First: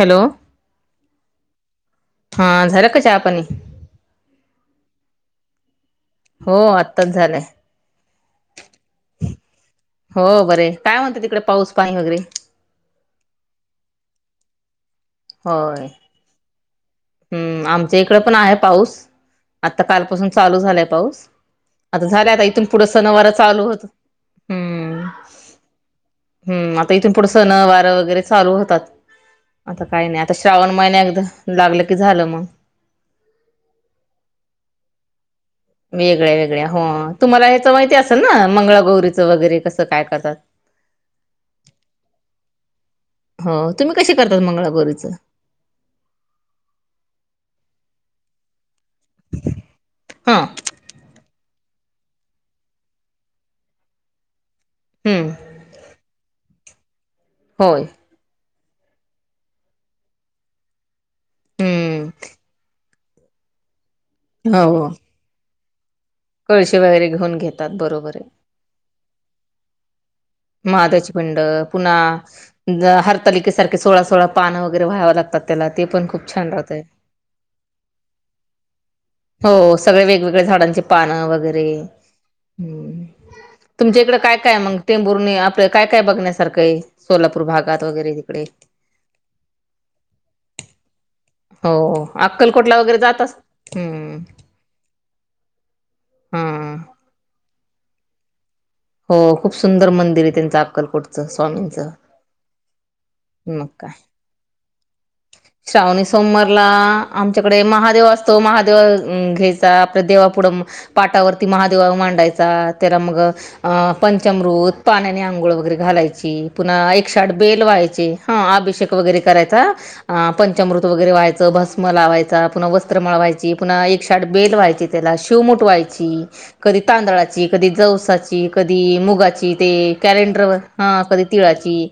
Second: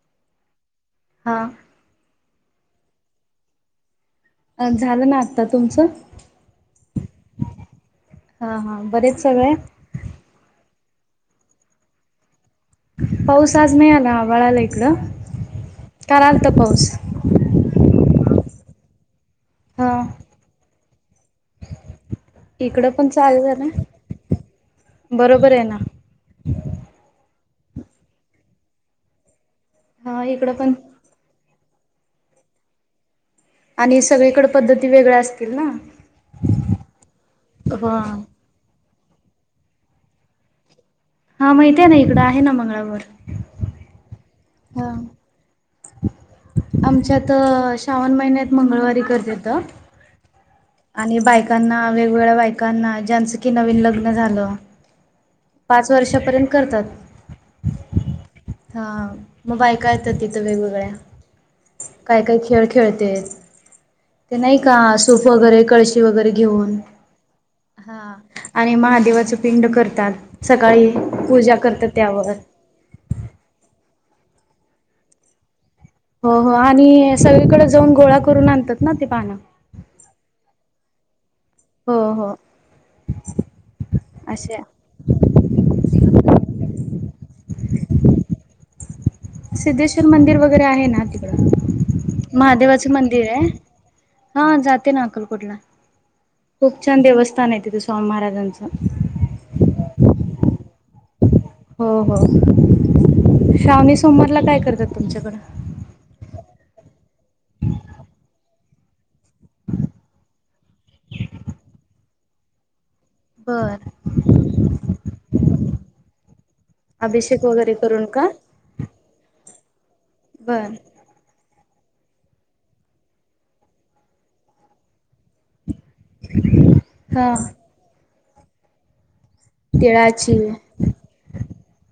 Hello! हा. हां झालं का चहा पानी? अ झालं ना आता, तुमचं? हो आत्ताच झालंय. हा हा बरेत सगळे? हो बरे काय म्हणतं तिकडे पाऊस पाणी वगैरे पाऊस आज नाही आला आभाळ आलंय इकडं होय. काल आलता पाऊस हम्म आमच्या इकडं पण आहे पाऊस आत्ता हा कालपासून चालू झालाय पाऊस आता झाल्या आता इथून पुढं इकडं पण सनवार चालू झालं होतात हम्म बरोबर आहे ना हम्म आता इथून पुढं सणं वारं वगैरे चालू होतात. आता काही नाही हा आता इकडं श्रावण पण महिना एकदा लागलं की झालं मग आणि सगळीकडे पद्धती वेगळ्या असता वेगळ्या-वेगळ्या हो तुम्हाला ह्याच माहिती हा असेल ना मंगळागौरीचं वगैरे कसं काय करतात हा माहितीये ना इकडं आहे ना मंगळागौर हो तुम्ही कशी करतात मंगळागौरीचं? आमच्या तर श्रावण महिन्यात मंगळवारी ते करतेत हा आणि बायका कांना वेगवेगळ्या बायकांना ज्यांचं की नवीन लग्न झालं हम्म. पाच वर्षा पर्यंत करतात. होय. हा. मग बायका येत्यात तिथं, वेगवेगळ्या. हम्म काय - काय खेळ खेळतेत. ते नाही का? हो सूफ वगैरे, कळशी शी वगैरे घेऊन. कळशी वगैरे घेऊन घेतात हा. बरोबर आहे आणि महादेवाचं पिंड करतात. सकाळी पूजा करतात, त्यावर. अ हरतालिके सारखे सोळा- सोळा पानं वगैरे व्हावं लागतात. त्याला. ते पण खूप हो, छान हो. राहतय आणि सगळीकडे जाऊन, गोळा करून, आणतात ना, ते पानं. हो सगळे वेगवेगळ्या झाडांचे पान वगैरे, हो हो हम्म. तुमच्या इकडं काय- काय अशा मग? टेंभूर नी. आपलं काय- काय बघण्यासारखंय. सोलापूर भागात वगैरे, तिकडे. सिद्धेश्वर मंदिर वगैरे आहे ना. हो तिक अक्कलकोटला महादेवाचं वगैरे जातच मंदिरय. हम्म हा, जाते ना, अकलकोटला. हा खूप छान देवस्थानय तिथं, स्वामी महाराजांचं. हो, खूप सुंदर मंदिरय, त्यांचं. अक्कलकोटच, स्वामींचं. हो हो. मग काय श्रावणी सोमवारला काय करतात, तुमच्याकडं? श्रावणी सोमवारला. आमच्याकडे, महादेव असतो. महादेव घ्यायचा. आपल्या देवापुढं, पाठावरती महादेवा मांडायचा. त्याला मग अ अ बर मग पंचमृत. पाण्याने आंघोळ वगैरे घालायची. पुन्हा, एकशे आठ अभिषेक बेल वगैरे करून व्हायचे. का हा, अभिषेक वगैरे करायचा. बर पंचामृत वगैरे व्हायचं. भस म लावायचा. पुन्हा वस्त्रमाळ वायची. पुन्हा एकशे - आठ बेल व्हायची. त्याला शिवमुठ व्हायची. ची. कधी हा तांदळाची, कधी जवसाची, कधी मुगाची ते तिळाची कॅलेंडरवर. ह. कधी तिळाची.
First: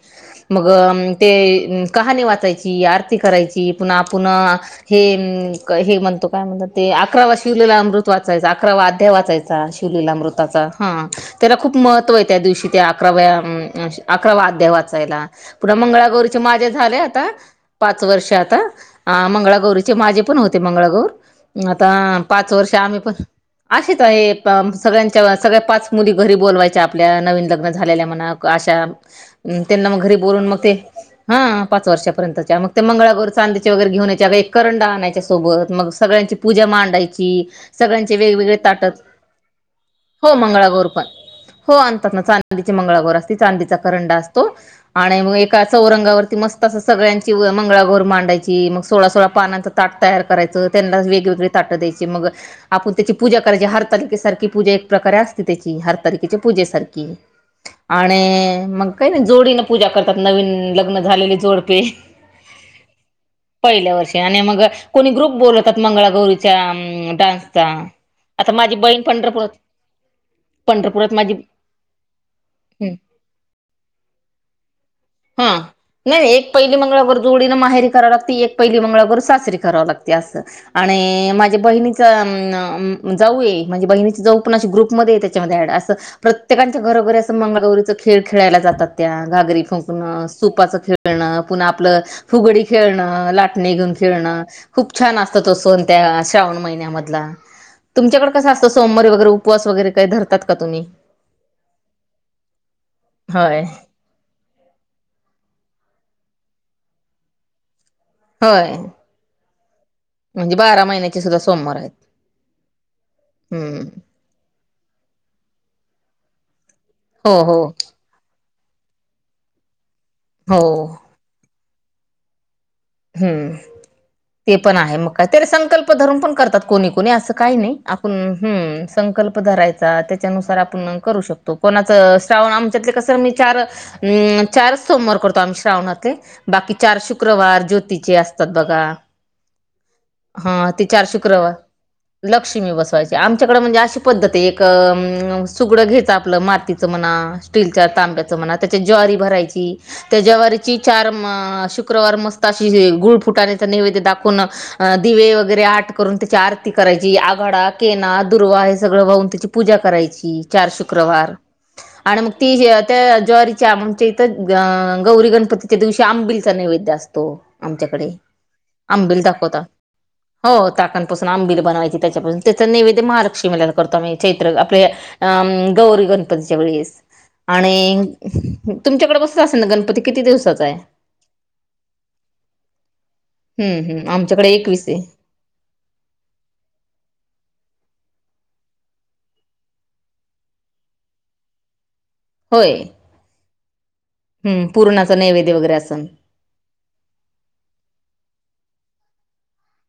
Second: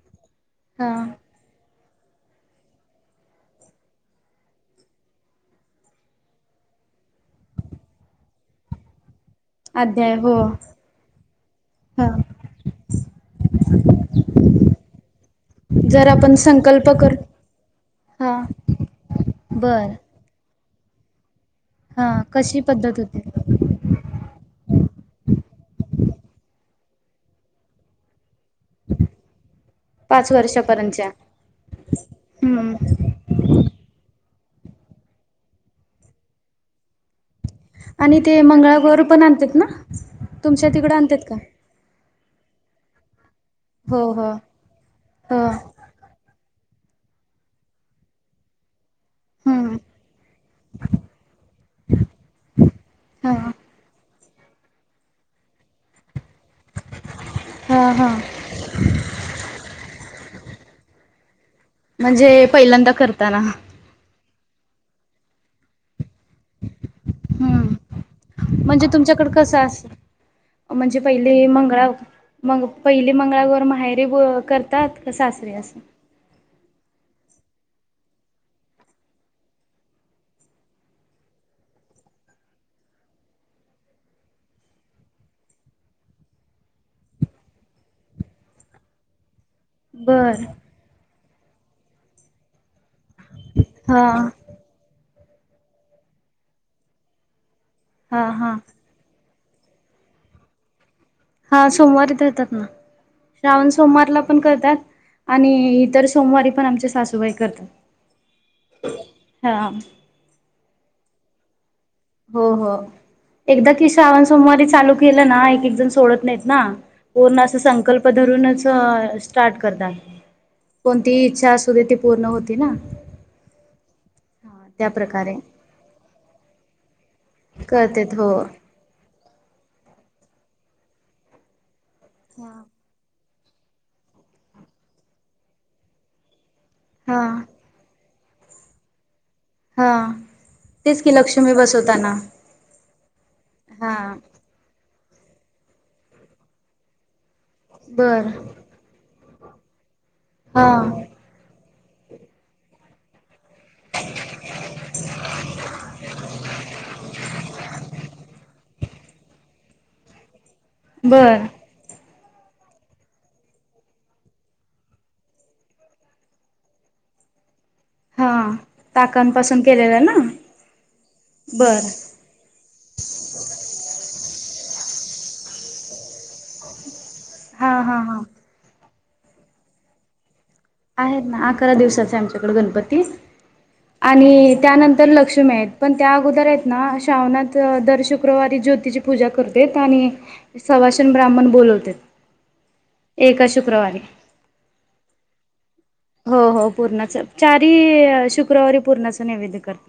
मग हा ते कहाणी वाचायची. आरती करायची. पुन्हा- पुन्हा हे, हे. म्हणतो काय म्हणतात ते? अकरावा शिवलीला अमृत वाचायचं. अकरावा अध्याय वाचायचा. चा. शिवलीला अध्याय हो अमृताचा. हा. त्याला खूप हा महत्त्वय, त्या दिवशी. त्या अकराव्या- अकरावा अध्याय वाचायला. पुन्हा जर आपण मंगळागौरीचे, माझे संकल्प झालेय कर आता पाच वर्ष हा आता, आ बर मंगळागौरीचे. माझे पण होते, मंगळागौर. आता हा आ पाच कशी वर्ष पद्धत आम्ही पण होती असेच आहे. पा सगळ्यांच्या- सगळ्या पाच मुली घरी बोलवायच्या, आपल्या. नवीन लग्न झालेल्या म्हणां अशा. त्यांना मग घरी पाच बोलून मग ते, वर्षापर्यंतच्या हा. पाच वर्षापर्यंतच्या. मग ते हम्म मंगळागौर चांदीचे वगैरे घेऊण यायची. अगर, एक करंडा आणायच्या सोबत. मग सगळ्यांची पूजा मांडायची. सगळ्यांचे आणि ते वेगवेगळे ताट. मंगळागौर पण आणतात ना हो तुमच्या मंगळागौर तिकडे पण. आणतात का हो आणतात ना. चांदीचे मंगळागोर असती. चांदीचा हो करंडा हो असतो. आणि मग हो एका चौरंगावरती मस्त असं, सगळ्यांची मंगळागोर मांडाय ची. मग सोळा - सोळा पानांच, हम्म ताट तयार करायचं. त्यांना वेगवेगळी ताटं द्यायची. मग आपूण त्याची हा पूजा करायची. हरतालिकेसारखी पूजा प्रकारे असते त्याची. हरतालिकेच्या पूजेसारखी. हा हा आणि मग काही नाही. जोडीन पूजा करतात. नवीन लग्न झालेली जोडपे. म्हणजे, पहिल्यांदा करताना. पहिल्या वर्षी. आणि मग कोणी ग्रुप बोलवतात. मंगळागौरी च्या डान्सचा. हम्म आता माझी म्हणजे बहीण तुमच्याकडे पंढरपूर कसं अस म्हणजे, पहिली मंगळा मग हम्म पहिली मंगळागोर माहेरीे करतात का हा सासरी असतं? नाही नाही. एक पहिली मंगळागौर जोडीनं माहेरी करावं लागते, एक पहिली मंगळागौर सासरी करावं लागती असं. आणि माझ्या बहिणीच अ जाऊ आहे म्हणजे बहिणीची जाऊ पण अशी ग्रुपमध्ये येते. अस प्रत्येकांच्या घरोघरी असं मंगगौरीच खेळ खेळायला जातात त्या घागरी सुकणं बर सुपाचं खेळणं पुन्हा आपलं फुगडी खेळणं लाटणी घेऊन हा खेळणं. खूप छान असतो तो सण त्या श्रावण महिन्यामधला हा तुमच्याकडे कसा हा असतो सोमवारी वगैरे उपवास वगैरे काही धरतात का तुम्ही? हा सोमवारी इथ येतात ना होय श्रावण सोमवारला पण करतात आणि इतर सोमवारी पण आमचे सासूबाई करतात होय हा म्हणजे बारा महिन्याचे सुद्धा सोमवार आहेत हो हो एकदा हम्म की श्रावण सोमवारी चालू केलं ना एक एक जण सोडत नाहीत ना हो पूर्ण हो अस संकल्प धरूनच स्टार्ट करतात हो ती इच्छा असूदे ती पूर्ण होती ना. हम्म ते हा पण त्या आहे मग काय प्रकारे त संकल्प धरून पण करतात कोणी कोणी असं आहे. काही नाही आपण करतेत हो ह्म संकल्प धरायचा त्याच्यानुसार आपण करू शकतो कोणाच असं श्रावण आमच्यातले कसं मी चार ह्म चार सोमवार करतो आम्ही श्रावणातले बाकी चार हा शुक्रवार ज्योतीचे असतात बघा हा हा ते तेच चार की शुक्रवार लक्ष्मी बसवताना लक्ष्मी बसवायचे आमच्याकडे म्हणजे हा अशी पद्धत एक सुगडं घ्यायच आपलं मातीच म्हणा स्टीलच्या बर तांब्याच म्हणा. त्या ज्वारी भरायची त्या हा ज्वारीची चार शुक्रवार मस्त अशी गुळ फुटाण्या. नैवेद्य दाखवूनच अ दिवे वगैरे आट करून त्याची आरती करायची आघाडा केना दुर्वा सगळं वाऊून त्याची पूजा करायची चार शुक्रवार. बर आणि मग ती त्या ज्वारीच्या आमच्या इथं गौरी गणपती च्या दिवशी आंबिलचा नैवेद्य असतो, आमच्या कडे. हा आंबिल ताकांपासून दाखवता. केलेलं ना हो टाकापासून आंबील बर बनवायची त्याचा पासून त्याच नैवेद्य महालक्ष्मीला करतो आम्ही चैत्र आपल्या अं गौरी गणपतीच्या वेळेस. हा हा आणि हा तुमच्याकडे बसत असेल ना गणपती? किती दिवसाचा आहे? आहेत ना. अकरा दिवसाचे आहे आमच्याकडे गणपती, हम्म हम्म आमच्याकडे आणि एकवीस आहे त्यानंतर लक्ष्मी आहेत पण त्या अगोदर आहेत ना श्रावणात दर शुक्रवारी ज्योतीिची पूजा करते आणि सुवासिनी, ब्राह्मण बोलवते, एका शुक्रवारी. हम, पूर्णाचं नैवेद्य वगैरे असेल. हो हो पूर्णाचा चारी शुक्रवारी पूर्णाच नैवेद्य करत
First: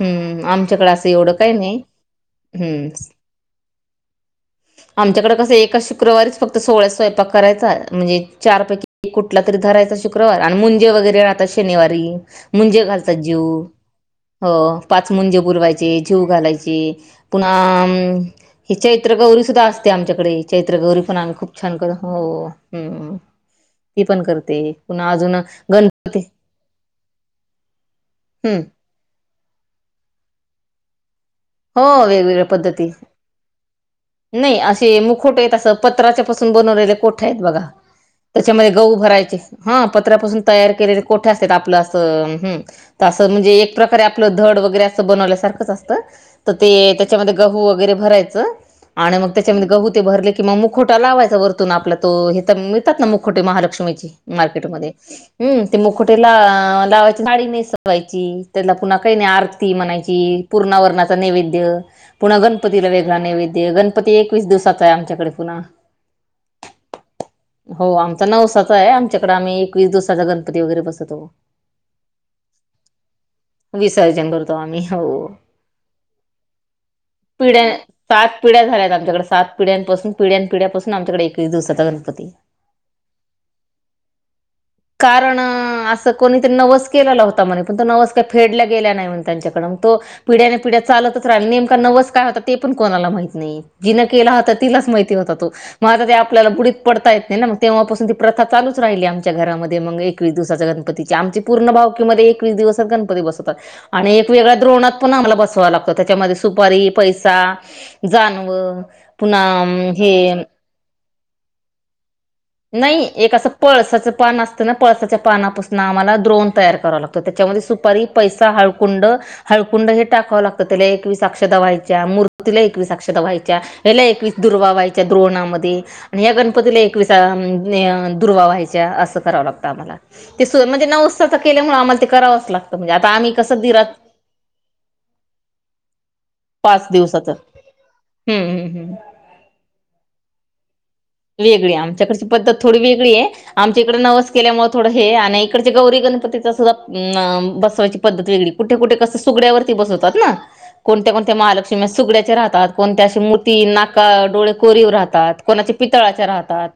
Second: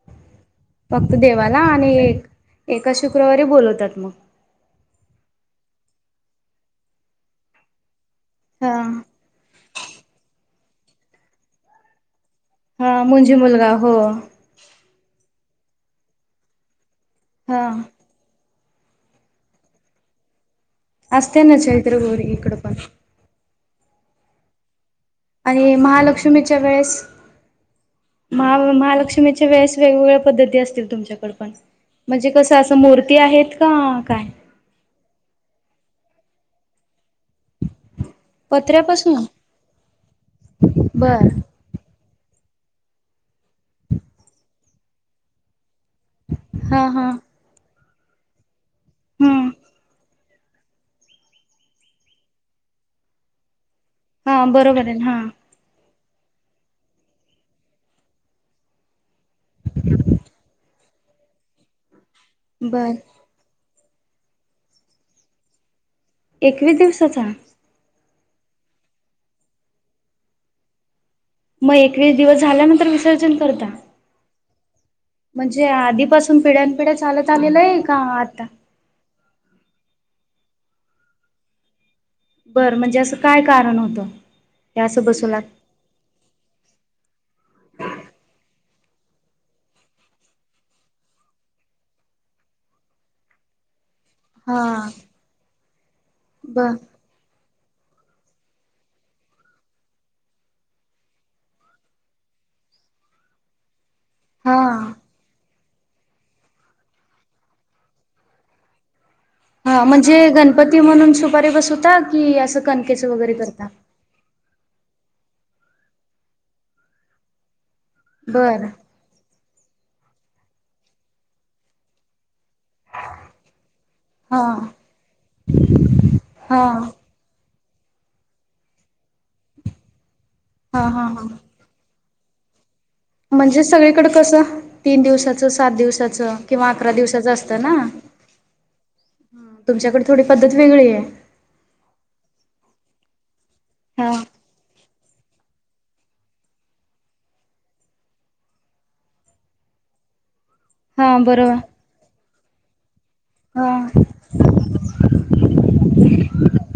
हम्म आमच्याकडे असं फक्त एवढं काही देवाला नाही आणि हम्म एका शुक्रवारी बोलवतात मग. आमच्याकडे कसं एका शुक्रवारीच फक्त सोहळा्या स्वयंपाक करायचा म्हणजे हा चारपैकी कुठला तरी धरायचा शुक्रवार आणि मुंजे वगैरे राहतात शनिवारी, मुंजे हा घालतात मुंजी जीव मुलगा हो. हो. पाच मुंजे बोलवायचे जेऊ घालायचे पुन्हा हा ते चैत्र गौरी सुद्धा असते आमच्याकडे. चैत्र गौरी पण असते खूप ना छान चैत्र करतो. गौरी हो. इकडं पण हम. ती पण करते पुन्हा अजून आणि गणपती महालक्ष्मीच्या वेळेसहा हम्म महालक्ष्मी वेस वेगवेगळ्या पद्धती असतील तुमच्याकड पण? हो. म्हणजे वेगवेगळ्या कसं असं पद्धती. मूर्ती आहेत का काय नाही असे मुखवटे येत अस पत्राच्या पासून बनवलेले कोठ्या आहेत बघा? त्याच्यामध्ये गहू पत्र्यापासून भरायचे, हन पत्र्यापासून तयार केलेले बर कोठ्या अस त्यात, आपलं अस हम, त अस म्हणजे एक प्रकारे आपलं धड वगैरे अस बनल्यासारखंच असतं. तर ते हा हा त्याच्यामध्ये गहू वगैरे भरायचं आणि मग हम्म त्याच्यामध्ये गहू ते भरले किं म मुखोटा लावायचा वरतून आपला तो, हित मिळतात ना मुखोटे महालक्ष्मीची. हा मार्केट बरोबर मदे, आहे हा हम ते मुकोटे ला आ लावायचे साडी नेसवायची त्याला पुन्हा काही नही आरती म्हणायची, पूर्णा वरनाचा नैवेद्य, पुन्हा गणपतीला बर वेगळा नैवेद, गण पती एकवीस दिवसाचा आहे आमच्याकडे पुन्हा. एकवीस दिवसाचा? हो आमचा नवसाचा आहे, आमच्याकडे आम्ही एकवीस दिवसाचा गणपती वगैरे बसवतो. म एकवीस दिवस झाल्यानंतर विसर्जन करता? विसर्जन करतो आम्ही, हो. म्हणजे आधीपासून पिढ्या पिढ्या चालत आलेलं पिढ्या, आहे का सात आता पिढ्या झाल्यात आमच्याकडे सात पिढ्यांपासून, पिढ्यां-पिढ्याासून आमच्याकडे एक दिवसाचा गणपती. बरं म्हणजे असं काय कारण होतं, या असं बसोलात? त कोणी नवस केलेला होता म्हणे, पण तो नवस काय फेडल्या गेला नाही त्यांच्याकडन म तो पिढ्या पिढ्या चालतच राहिल्या नेमका नवस काय होता ते पण कोणाला माहित नाही. जिनं केला होता हा तिलाच माहिती होता तो, मग आता ते आपल्याला ब बुडीत पडता येत नाही ना म? तेव्हापासून ती प्रथा चालूच राहिली, आमच्या घरामध्ये मग एकवीस दिवसाच्या गणपतीची आमची पूर्ण भावकीमध्ये एकवीस दिवस गणपती बसतात एक वेगळ्या हा द्रोणात पण आम्हाला बसवा लागत, त्याच्यामध्ये सुपारी, पैसा, जाणव हा म्हणजे गणपती म्हणून सुपारी बसवता, की असं नाही कणकेचं वगैरे एक असं करता? पळसाचं पान अस त ना पळसाच्या पानापासून आम्हाला द्रोण तयार कराव लागतं, त्याच्यामध्ये सुपारी, पैसा, बरं हळकुंड हळकुंड हे टाकावं लागतं त्याले, एकवीस अक्षदा व्हायच्या, मूर्तीला एकवीस अक्षदा व्हायच्या. याला एकवीस हा दुर्वा व्हायच्या द्रोवणामध्ये आणि या हा गणपतीला एकवीस अम यन दूर्वा व्हायच्या असं करावं लागतं आम्हाला, ते स हा हा हा नवसाचं केल्या आम्हाला ते करावंच लागत. तं म्हणजे आता आम्ही कसं म्हणजे दिरात सगळीकड कसं तीन दिवसाचं, सात दिवसाचं किंवा पाच अकरा दिवसाच दिवसाचं असतं ना. हम्म हम्म हम्म. तुमच्याकड थोडी पद्धत वेगळी ये. वेगळी, आमच्याकडची पद्धत थोडी वेगळीये आमच्या इकड हा नवस केल्यामुळे थोडं हे आण इकडचे गौरी गणपती सुद्धा म अ बसवायची पद्धत वेगळी. कुठे-कुठे कसं सुगड्यावरती बसवतात ना? हा कोणत्या-कोणत्या बरोबर महालक्ष्मी सुगड्याचे राहतात, कोणत्या अशी मूर्ती हा नाका, डोळे कोरीवर राहतात कोणाचे पितळाच्या राहतात.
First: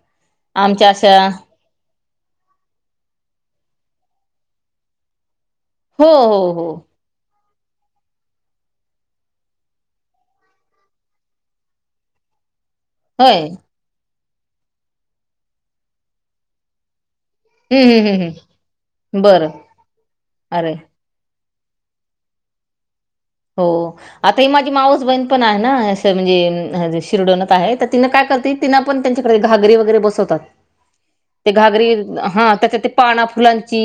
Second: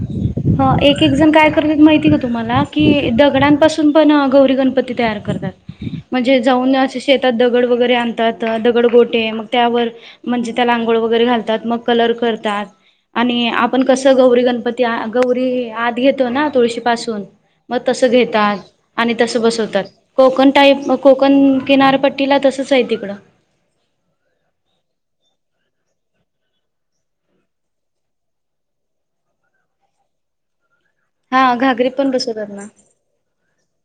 हां आमच्या एक-एक अशा जण काय माहिती का तुम्हाला? की दगडांपासून पण गौरी गणपती तयार करतात. हो हो म्हणजे हो जाऊन अशे शेतात दगड वगैरे आणतात, दगड गोटे मग त्यावर म्हणजे त्याला अंघोळ वगैरे घालतात, मग कलर करतात. आणि होय. आपण कसं गौरी गणपती आ गौरी आत घेतो ना, तुळशीपासून. मग हम्म तस हम्म हम्म घेतात आणि हम्म तस बरं बसवतात कोकण अरे टाईप म कोकण किनारपट्टीला तसंच आहे तिकडं, हो आता ही माझी माऊस बहीण पण आहे ना म्हणजे शिरडोनत आहे तर तिनं काय करते. ति पण त्यांच्याडे घागरी वगैरे बसवतात ते हा घागरी पण बसवतात हा ना त्या, पाना फुलांची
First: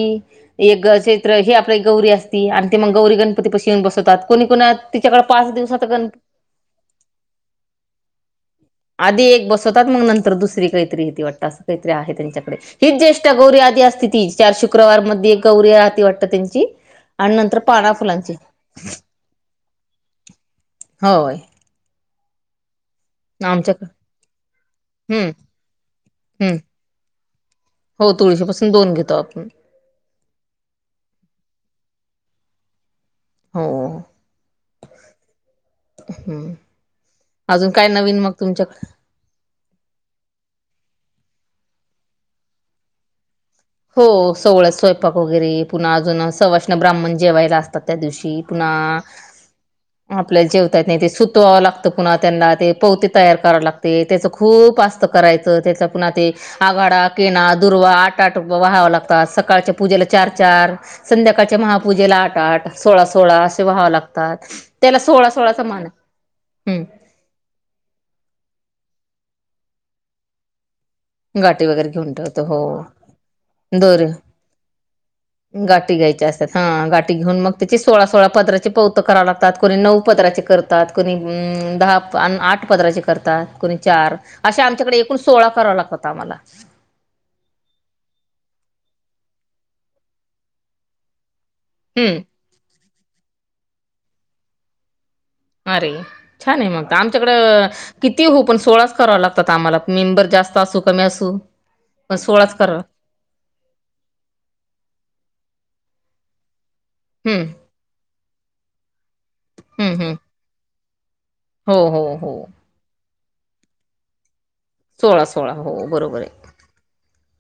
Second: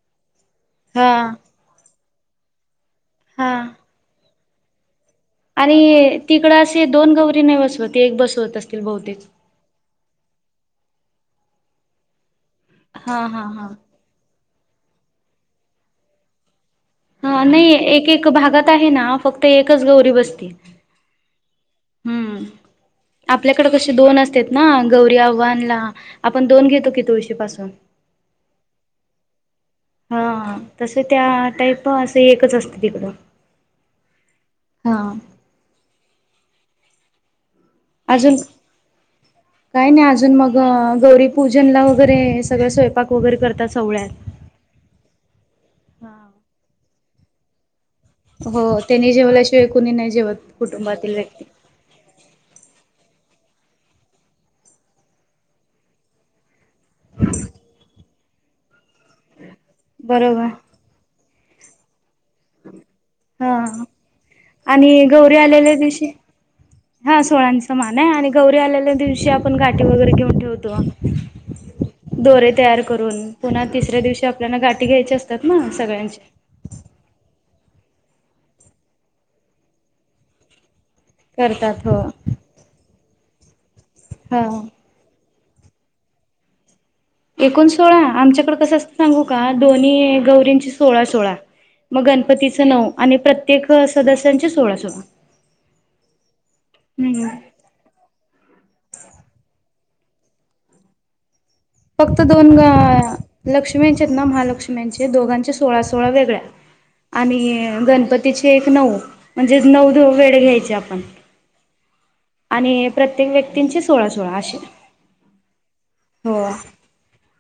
एक हा चेत्र हे आपल्या एक गौरी असते. आणि ते मग गौरी गणपती हा. पाशी येऊन बसवतात कोणी कोुत तिच्याकडे पाच- दिवसात गण आणि तिकडं असे दोन गौरी नाही बसवते एक बसवत अस- आधी एक बसवतात मग नंतर दुसरी काहीतरी ती वाटतं असं काहीतरी आहे त्यांच्याकडे- हीच हा ज्येष्ठ हा गौरी हा आदी असती ती चार शुक्रवार मध्ये एक गौरी राह ती वाटत त्यांची. आणि ह नंतर नाही पाना एक एक फुलांची भागात आहे ना फक्त एकच गौरी बसतील. होय हम्म आपल्याकडे आमच्याक कसे दोन असत ना गौरी हम्म आव्हानला आपण हम्म दोन घेतो की तुळशी पाासून, हो तुळशीपासून दोन घेतो आपण. हा तस त्या टाईप असं एकच असते तिकडं. हो हा. हम्म अजून काय नवीन मग अजून तुमच्याकडे. काय नाही अजून मग गौरी पूजनला वगैरे सगळ स्वयंपाक वगैरे करतात.. हो सवळ्यात. सोहळ्यात स्वयंपाक वगैरे पुन्हा अजून सवष्ण ब्राह्मण जेवायला असतात त्या दिवशी. पुन्हा... हो त्यानी जेवल्याशिवाय कुणी नाही आपल्याला जेवत नाही ते कुटुंबातील व्यक्ती. सुतवां लागत. पुन्हा त्यांना ते पवते तयार करावला लागते. त्याच खूप आस्त करायचं त्याच पुन्हा ते. आघाडा केना दुर्वा आठ आठ व्हाव लागतात सकाळच्या पूजेला चार बरोबर चार. संध्याकाळच्या महापूजेला आठ आठ सोळा सोळा असे हा व्हा लागतात त्याला आणि सोळा गौरी सोळा आलेल्या मान दिवशी आहे. हा सोळ्यांचं मान आहे आणि गौरी आलेल्या दिवशी आपण गाठी वगैरे घेऊन ठेवतो. गाठी वगैरे घेऊन ठेवतो दोरे हो तयार करून पुन्हा तिसऱ्या दोरे दिवशी आपल्याला गाठी घ्यायची असतात ना गाठी सगळ्यांचे, घ्यायच्या हा गाठी घेऊन मग त्याची सोळा सोळा पदराचे पवतं कराव लागतात को नऊ पदरााचे करत. कुणी करतात दहा हो आठ पदराच्या करतात कोणी चार हा अशा आमच्याकडे- पण सोळा करावा लागत आम्हाला. एकोण सोळा आमच्याकडे कसं असतं सांगू का दोन्ही गौरींची सोळा सोळा. मग हम्म गणपतीचं नऊ आणि प्रत्येक सदस्यांचे सोळा सोळा. अरे छान आहे मग हम्म आमच्याकडं. किती हो पण सोळाच करावा लागतात आम्हाला मेंबर जास्त असू कमी असू.. पण फक्त दोन सोळाच ग.. कराव लक्ष्मीचेत ना महालक्ष्मी्यांचे दोघांचे सोळा सोळा वेगळ्या आणि हम्म गणपतीची एक नऊ म्हणजे नऊ हम्म हम्म दुर्वा घ्यायची आपण. हो हो हो आणि प्रत्येक व्यक्तींचे सोळा सोळा असे. सोळा सोळा हो बरोबर हो आहे.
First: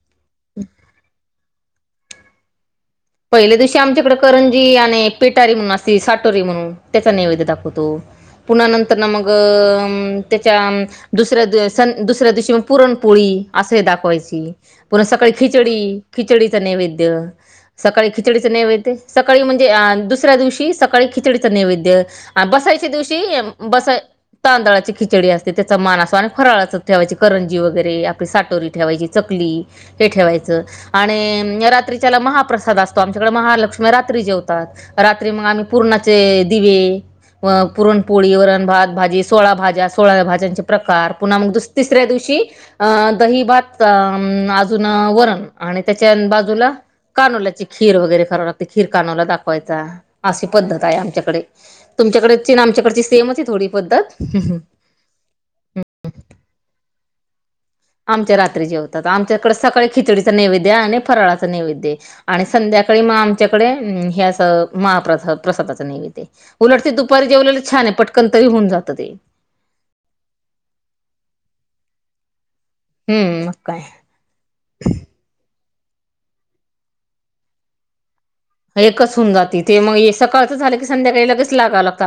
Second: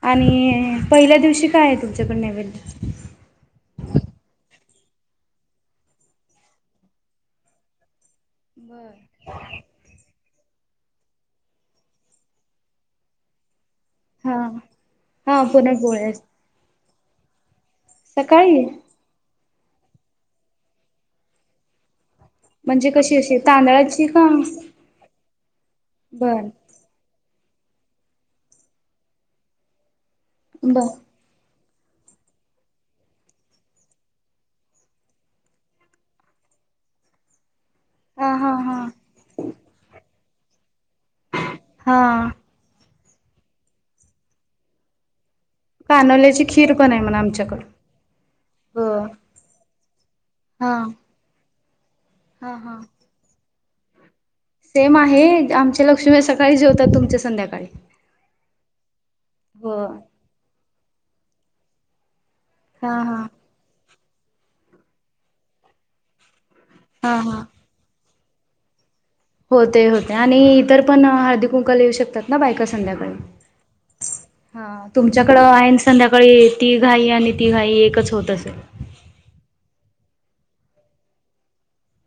आणि पहिल्या दिवशी काय आहे तुमच्याकड नवैध पहिल्या दिवशी आमच्याकडे करंजी आणि पेटारी म्हणून असतील साटोरी म्हणून, त्याचा नैवेद्य दाखवतो पुन्हा बरं नंतर ना मग. त्याच्या दुसऱ्या दुसऱ्या दिवशी पुरणपोळी असे दाव. हा ावायची पुन्हा सकाळी हा खिचडी पुरणपोळी खिचडीच नैवेद्य. सकाळी खिचडीचं नैवेद्य सकाळी म्हणजे अ दुसऱ्या दिवशी सकाळी खिचडीचं नैवेद्य. बसायच्या म्हणजे कशी दिवशी अशी बसा तांदळाची का तांदळाची खिचडी असते त्याचा मान असो आणि बर फराळाच. ठेवायची करंजी वगैरे आपली साटोरी ठेवायची चकली हे ठेवायचे.. बर आणि रात्रीच्याला महाप्रसाद असतो आमच्याकडे महालक्ष्मी रात्री जेवतात. रात्री मग आम्ही पूर्णाचे दिवे व. पुरणपोळी हा हा हा वरणभात भाजी, सोळा भाज्या सोळा्या भाज्यांचे प्रकार. पुन्हा मग हा तिसऱ्या दिवशी अ दहि भात अजून वरण. आणि त्याच्या कानोल्याची बाजूला खीर पण आहे म्हणा कान वले आमच्याकडे खीर वगैरे कराव लागते खीर हो कान वला दाखवायचा अशी हा पद्धत आहे आमच्याकडे तुमच्याकडे ची हा ना हा आमच्याकडची सेम आहे थोडी पद्धत सेम आहे आमच्या लक्ष्मी सकाळी जेवतात तुमच्या संध्याकाळी.. आमच्या रात्री जेवतात आमच्याकडे हो सकाळी खिचडीचं नैवेद्य आणि फराळाचं नैवेद्य.. आणि हा संध्याकाळी मग हा आमच्याकडे ह्या अस महाप्रसाद प्रसादाच नैवेद्य उलट ते हा दुपारी हा जेवलेले छान आहे. पटकन तरी होऊन जातं ते होते होते आणि इतर पण हल्दी कुंकला येऊ शकतात ना बायका संध्याकाळ. हम्म मंग काय? हा तुमच्याकडं आहेन संध्याकाळी ती घाई आणि ती घाई एकच होत असेल. एकच होऊन जाते ते मग सकाळचं झालं की संध्याकाळी लगेच लागा लागतं.